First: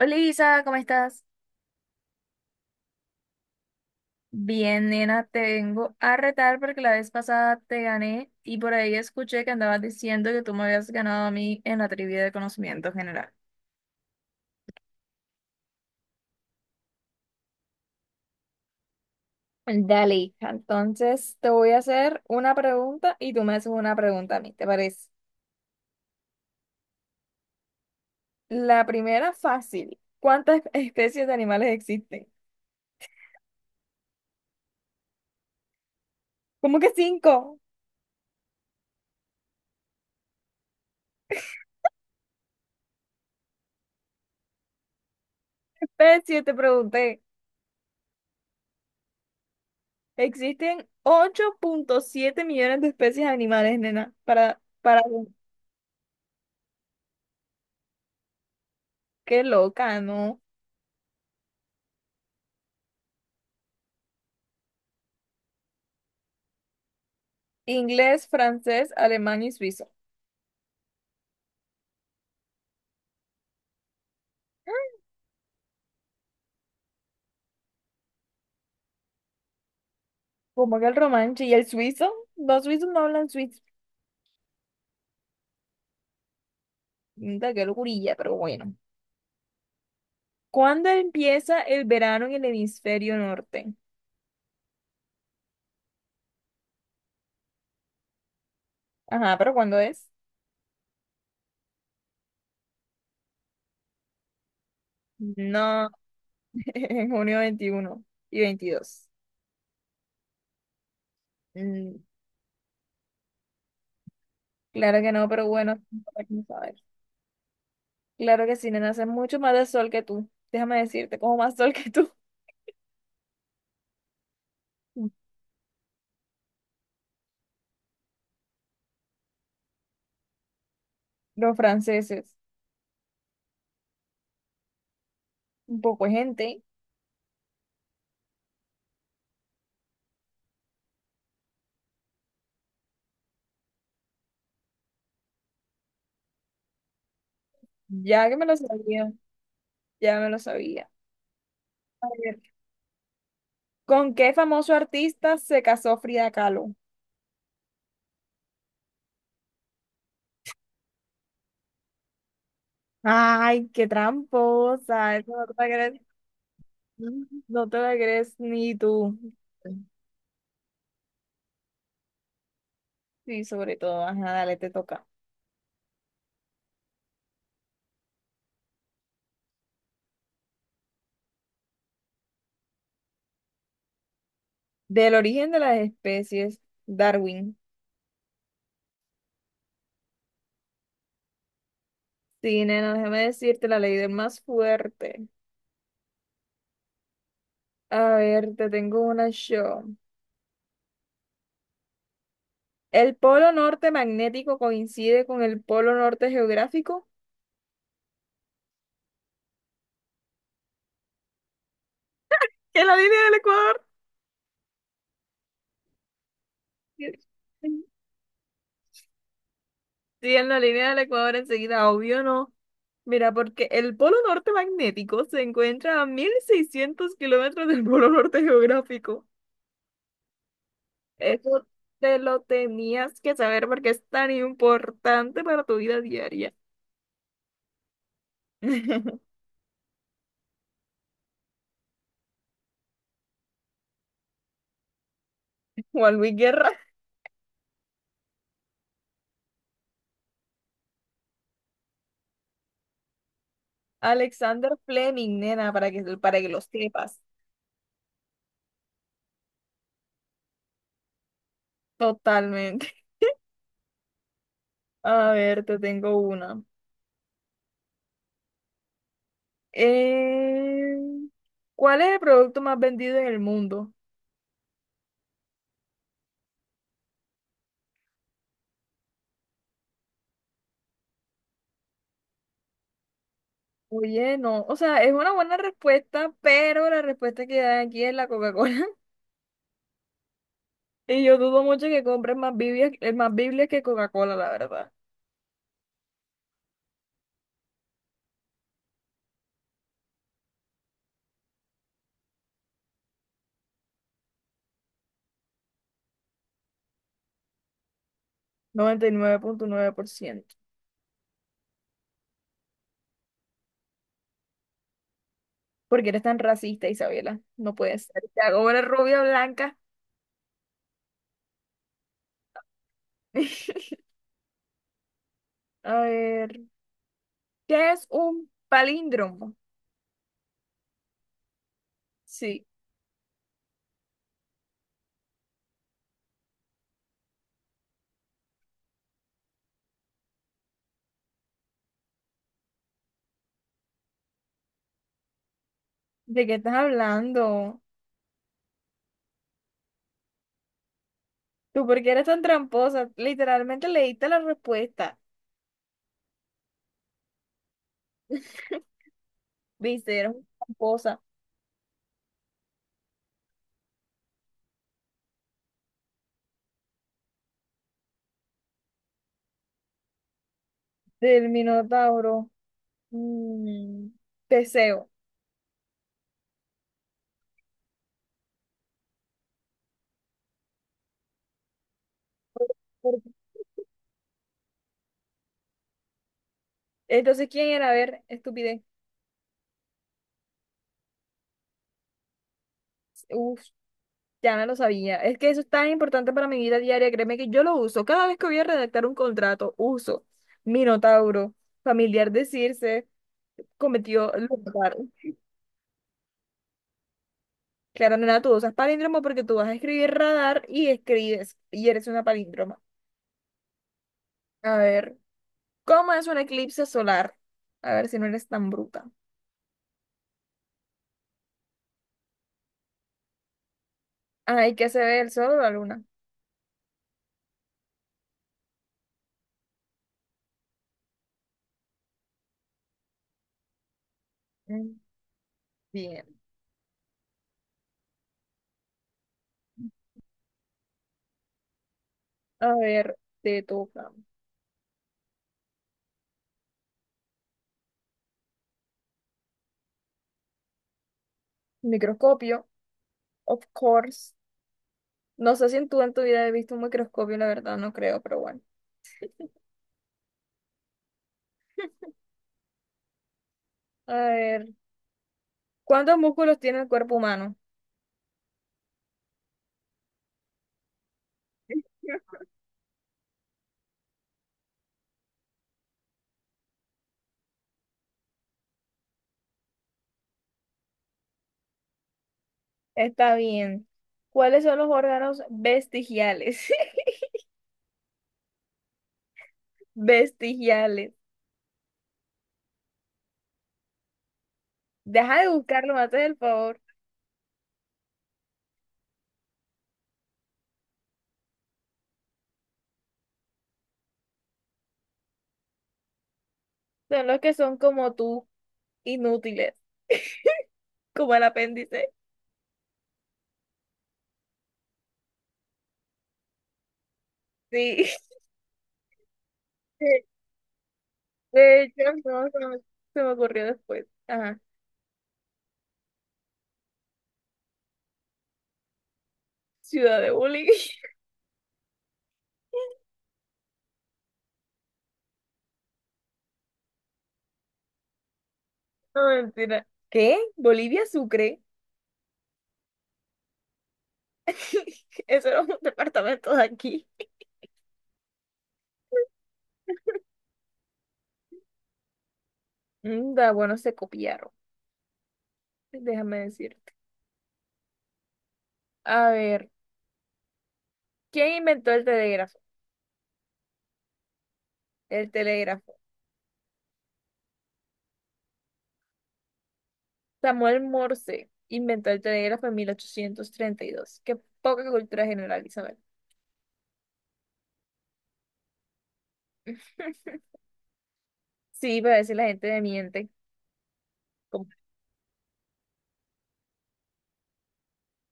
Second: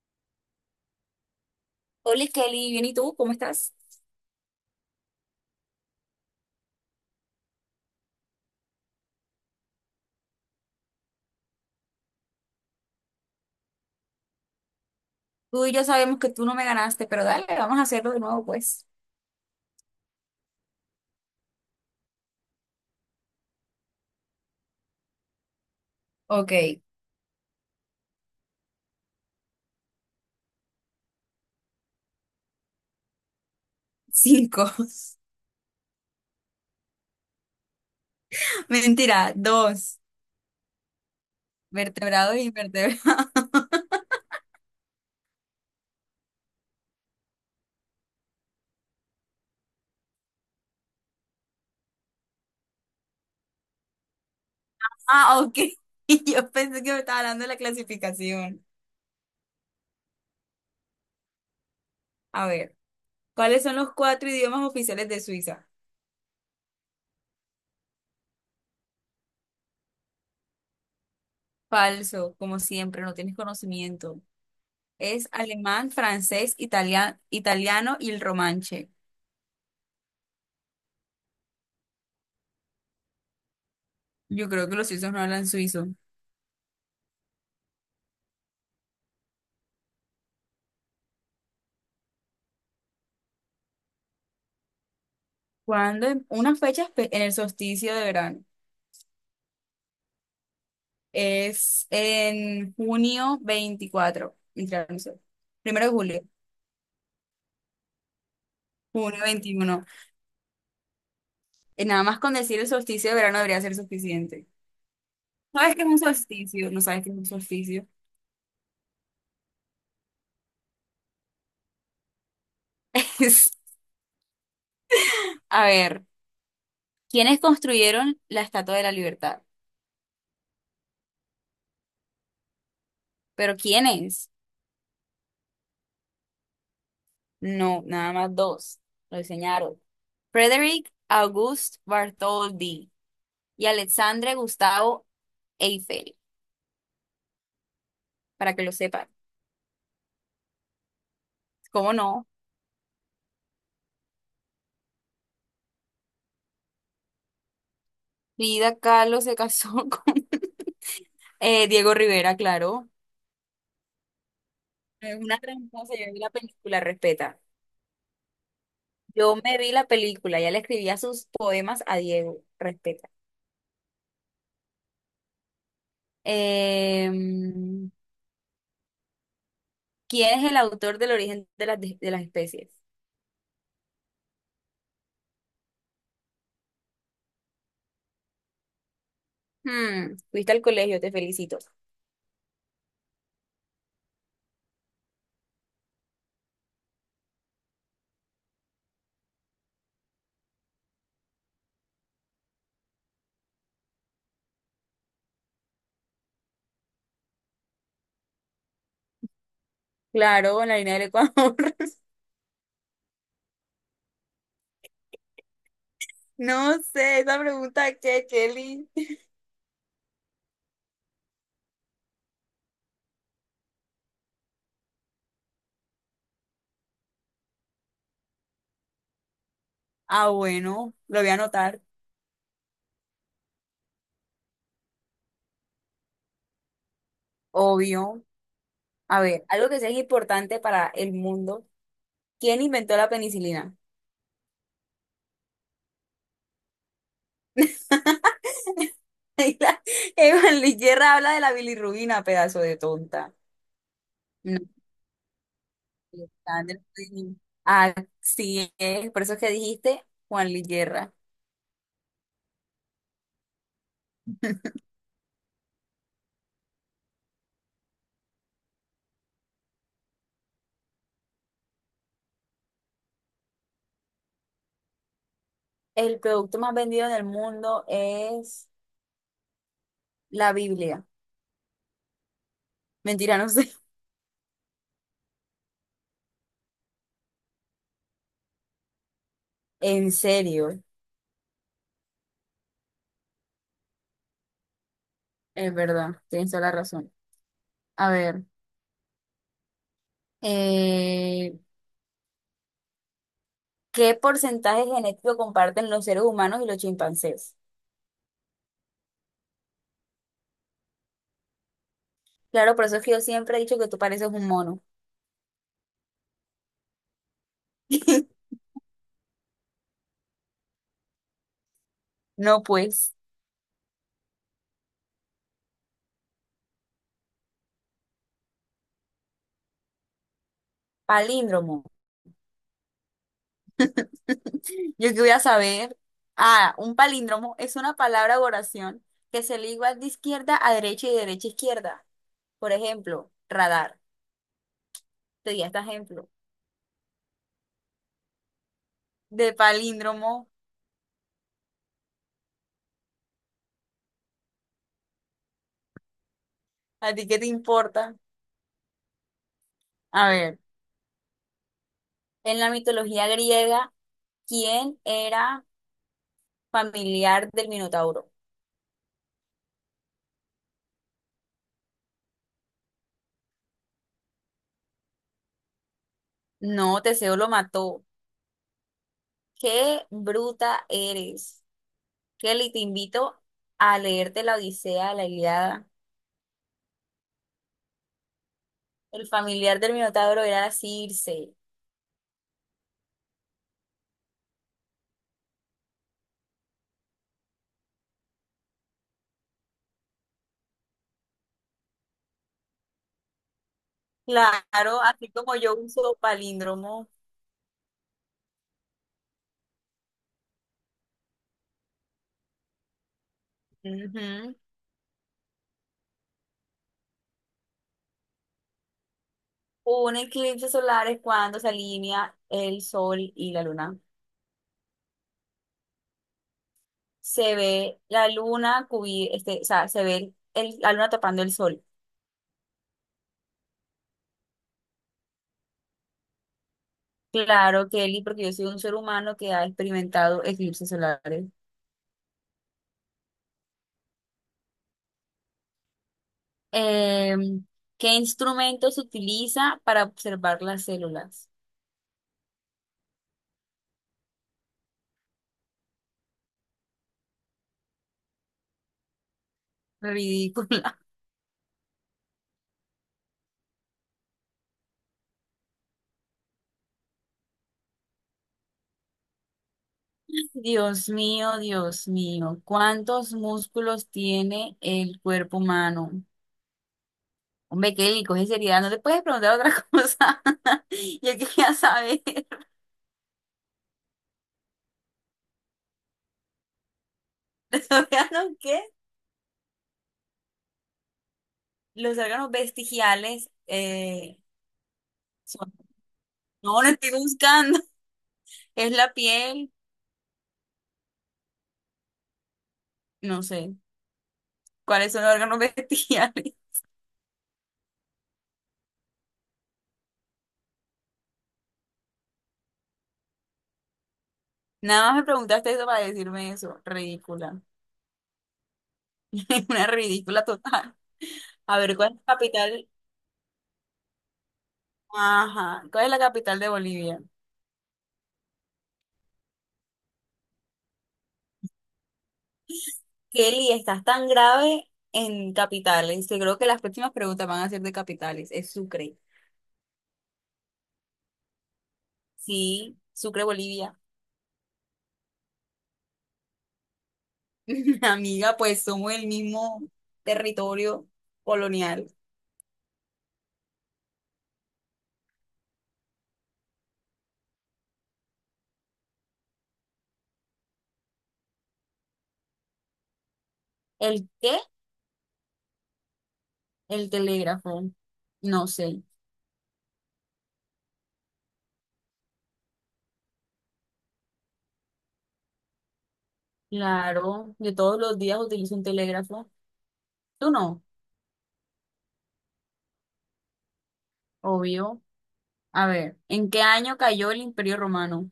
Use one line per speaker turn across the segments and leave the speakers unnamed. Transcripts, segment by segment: Hola Isa, ¿cómo estás?
Hola Kelly, bien, ¿y tú? ¿Cómo estás?
Bien, nena, te vengo a retar porque la vez pasada te gané y por ahí escuché que andabas diciendo que tú me habías ganado a mí en la trivia de conocimiento general.
Tú y yo sabemos que tú no me ganaste, pero dale, vamos a hacerlo de nuevo, pues.
Dale, hija. Entonces te voy a hacer una pregunta y tú me haces una pregunta a mí, ¿te parece?
Ok,
La primera fácil. ¿Cuántas especies de animales existen?
cinco.
¿Cómo que cinco
Mentira, dos. Vertebrados y invertebrados.
especies? Te pregunté. Existen 8,7 millones de especies de animales, nena. Para,
Ah, ok. Yo pensé que me estaba hablando de la clasificación.
qué loca, ¿no?
A ver, ¿cuáles son los cuatro idiomas oficiales de Suiza?
Inglés, francés, alemán y suizo.
Falso, como siempre, no tienes conocimiento. Es alemán, francés, italiano y el romanche.
Como que el romanche y el suizo, los suizos no hablan suizo.
Yo creo que los suizos no hablan suizo.
Mira, qué locurilla, pero bueno. ¿Cuándo empieza el verano en el hemisferio norte?
¿Cuándo? Una fecha en el solsticio de verano.
Ajá, pero ¿cuándo es?
Es en 24 de junio literal, no sé, primero
No,
de julio,
en junio 21 y 22.
21 de junio.
Mm,
Nada más con decir el solsticio de verano debería ser suficiente.
claro que no, pero
No, ¿sabes
bueno,
qué es un
para que no
solsticio?
saber.
No sabes qué es un solsticio.
Claro que sí, nena, hace mucho más de sol que tú. Déjame decirte, como más sol que tú.
Es, a ver, ¿quiénes construyeron la Estatua de la Libertad?
Los franceses,
¿Pero quiénes?
un poco de gente,
No, nada más dos. Lo diseñaron. Frederick August Bartholdi y Alexandre Gustavo Eiffel,
ya que me
para
lo
que lo sepan.
sabía, ya me lo sabía.
¿Cómo no?
¿Con qué famoso artista se casó Frida Kahlo?
Frida Kahlo se casó con Diego Rivera, claro.
Ay, qué tramposa.
Es
Eso
una
no te la
tramposa,
crees,
yo vi la película, respeta.
no te la crees ni tú.
Yo me vi la película, ya le escribía sus poemas a Diego, respeta.
Sí, sobre todo. Ajá, dale, te toca.
Em, ¿Quién es el autor del origen de las especies?
Del origen de las especies, Darwin.
Hmm, fuiste al colegio, te felicito.
Sí, nena, déjame decirte la ley del más fuerte. A ver, te tengo una show. ¿El polo norte magnético coincide con el polo norte geográfico?
Claro, en la línea del Ecuador.
¿En la línea del Ecuador?
No sé, esa pregunta que, Kelly.
Siguiendo la línea del Ecuador enseguida, obvio no. Mira, porque el polo norte magnético se encuentra a 1600 kilómetros del polo norte geográfico.
Ah, bueno, lo voy a
Eso
anotar,
te lo tenías que saber porque es tan importante para tu vida diaria.
obvio. A ver, algo que sea importante para el mundo. ¿Quién inventó la penicilina?
Juan Luis Guerra,
Evelyn Guerra habla de la bilirrubina, pedazo de tonta. No,
Alexander Fleming, nena, para que lo
Sandra,
sepas.
sí. Así es, por eso es que dijiste Juan Luis Guerra.
Totalmente. A ver, te tengo una. Eh, ¿Cuál es el producto más vendido en el mundo?
El producto más vendido en el mundo es la Biblia. Mentira, no sé.
Oye, no, o sea, es una buena respuesta, pero la respuesta que dan aquí es la Coca-Cola.
¿En serio?
Y yo dudo mucho que compren más Biblias que Coca-Cola, la verdad.
Es verdad, tienes toda la razón. A ver, eh, ¿qué porcentaje genético comparten los seres humanos y los chimpancés?
99.9%.
Claro, por eso es que yo siempre he dicho que tú pareces un mono.
Porque eres tan racista, Isabela. No puede ser. Te hago una rubia blanca.
No, pues,
A ver, ¿qué es un palíndromo?
palíndromo.
Sí,
Yo que voy a saber. Ah, un palíndromo es una palabra o oración que se lee igual de izquierda a derecha y de derecha a izquierda. Por ejemplo, radar. Te di este ejemplo.
¿de qué estás hablando?
De palíndromo.
¿Tú por qué eres tan tramposa? Literalmente leíste la respuesta.
¿A ti qué te importa?
Viste,
A
eres una
ver,
tramposa.
en la mitología griega, ¿quién era familiar del Minotauro?
Del Minotauro. Mm, Teseo.
No, Teseo lo mató. Qué bruta eres. Kelly, te
Por-
invito a leerte la Odisea, la Ilíada.
Entonces, ¿quién era? A ver, estupidez.
El familiar del Minotauro era Circe.
Uf, ya no lo sabía. Es que eso es tan importante para mi vida diaria. Créeme que yo lo uso. Cada vez que voy a redactar un contrato, uso Minotauro, familiar decirse, cometió lugar.
Claro, así como yo uso palíndromo,
Claro, nena, tú usas palíndromo porque tú vas a escribir radar y escribes y eres una palíndroma.
ujú.
A ver, ¿cómo es un eclipse solar? A ver si no eres tan bruta.
Un eclipse solar es cuando se alinea el sol y la luna.
Ay, ¿qué se ve el sol o la luna?
Se ve la luna o sea, se ve la luna tapando el sol.
Mm, Bien.
Claro, Kelly, porque yo soy un ser humano que ha experimentado eclipses solares.
A ver, te toca.
Em, ¿Qué instrumento se utiliza para observar las células?
Microscopio, of course. No sé si en tu vida has visto un microscopio, la verdad, no creo, pero bueno.
Ridícula.
A ver, ¿cuántos músculos tiene el cuerpo humano?
Dios mío, ¿cuántos músculos tiene el cuerpo humano? Hombre, Kelly, coge seriedad, no te puedes preguntar otra cosa. Yo quería saber.
Está bien. ¿Cuáles son los órganos vestigiales?
¿Los órganos qué?
Vestigiales.
Los órganos vestigiales
Deja de
son...
buscarlo, me haces el favor.
No, lo estoy buscando. Es la piel, no sé. ¿Cuáles son los órganos vestigiales?
Son los que son como tú, inútiles, como el apéndice.
Nada más me preguntaste eso para decirme eso. Ridícula.
Sí.
Una
De
ridícula total. A
de
ver,
hecho,
¿cuál es la
no,
capital?
se me ocurrió después. Ajá.
Ajá, ¿cuál es la capital de Bolivia?
Ciudad de bullying.
Kelly, estás tan grave en capitales que creo que las próximas preguntas van a ser de capitales. Es Sucre.
No, mentira. ¿Qué? ¿Bolivia Sucre?
Sí, Sucre, Bolivia.
Eso era un departamento de aquí.
Amiga, pues somos el mismo territorio colonial.
Da, bueno, se copiaron. Déjame decirte. A ver, ¿quién inventó el telégrafo?
¿El qué?
El telégrafo.
El telégrafo. No sé.
Samuel Morse inventó el telégrafo en 1832. Qué poca cultura general, Isabel.
Claro, yo todos los días utilizo un telégrafo. Tú no,
Sí, para decir la gente me miente. Como
obvio. A ver, ¿en qué año cayó el Imperio Romano?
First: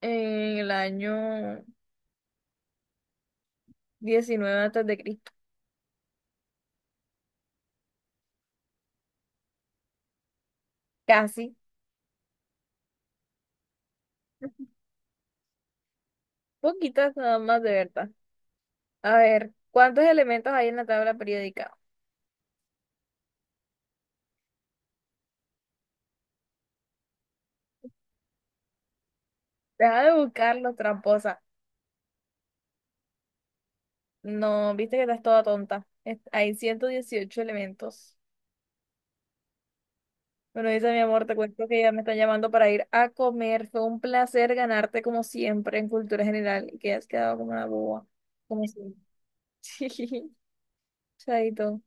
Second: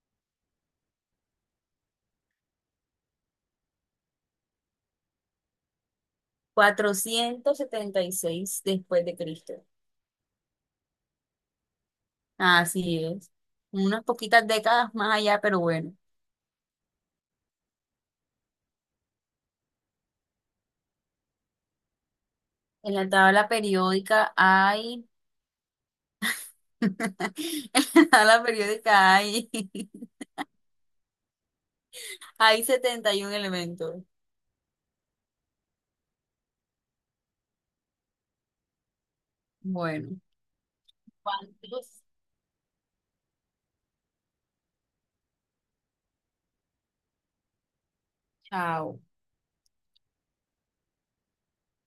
en el año 19 antes de Cristo.
476 después de Cristo.
Casi.
Así es. Unas poquitas décadas más allá, pero bueno.
Poquitas nada más de verdad. A ver, ¿cuántos elementos hay en la tabla periódica?
En la tabla periódica hay... En la tabla periódica hay...
Deja de buscarlo, tramposa.
Hay 71 elementos.
No, viste que estás toda tonta. Es- hay 118 elementos.
Bueno,
Bueno, dice mi amor, te cuento que ya me
¿cuántos?
están llamando para ir a comer. Fue un placer ganarte como siempre en cultura general y que has quedado como una boba. Como siempre.
Chao.
Sí, chaito.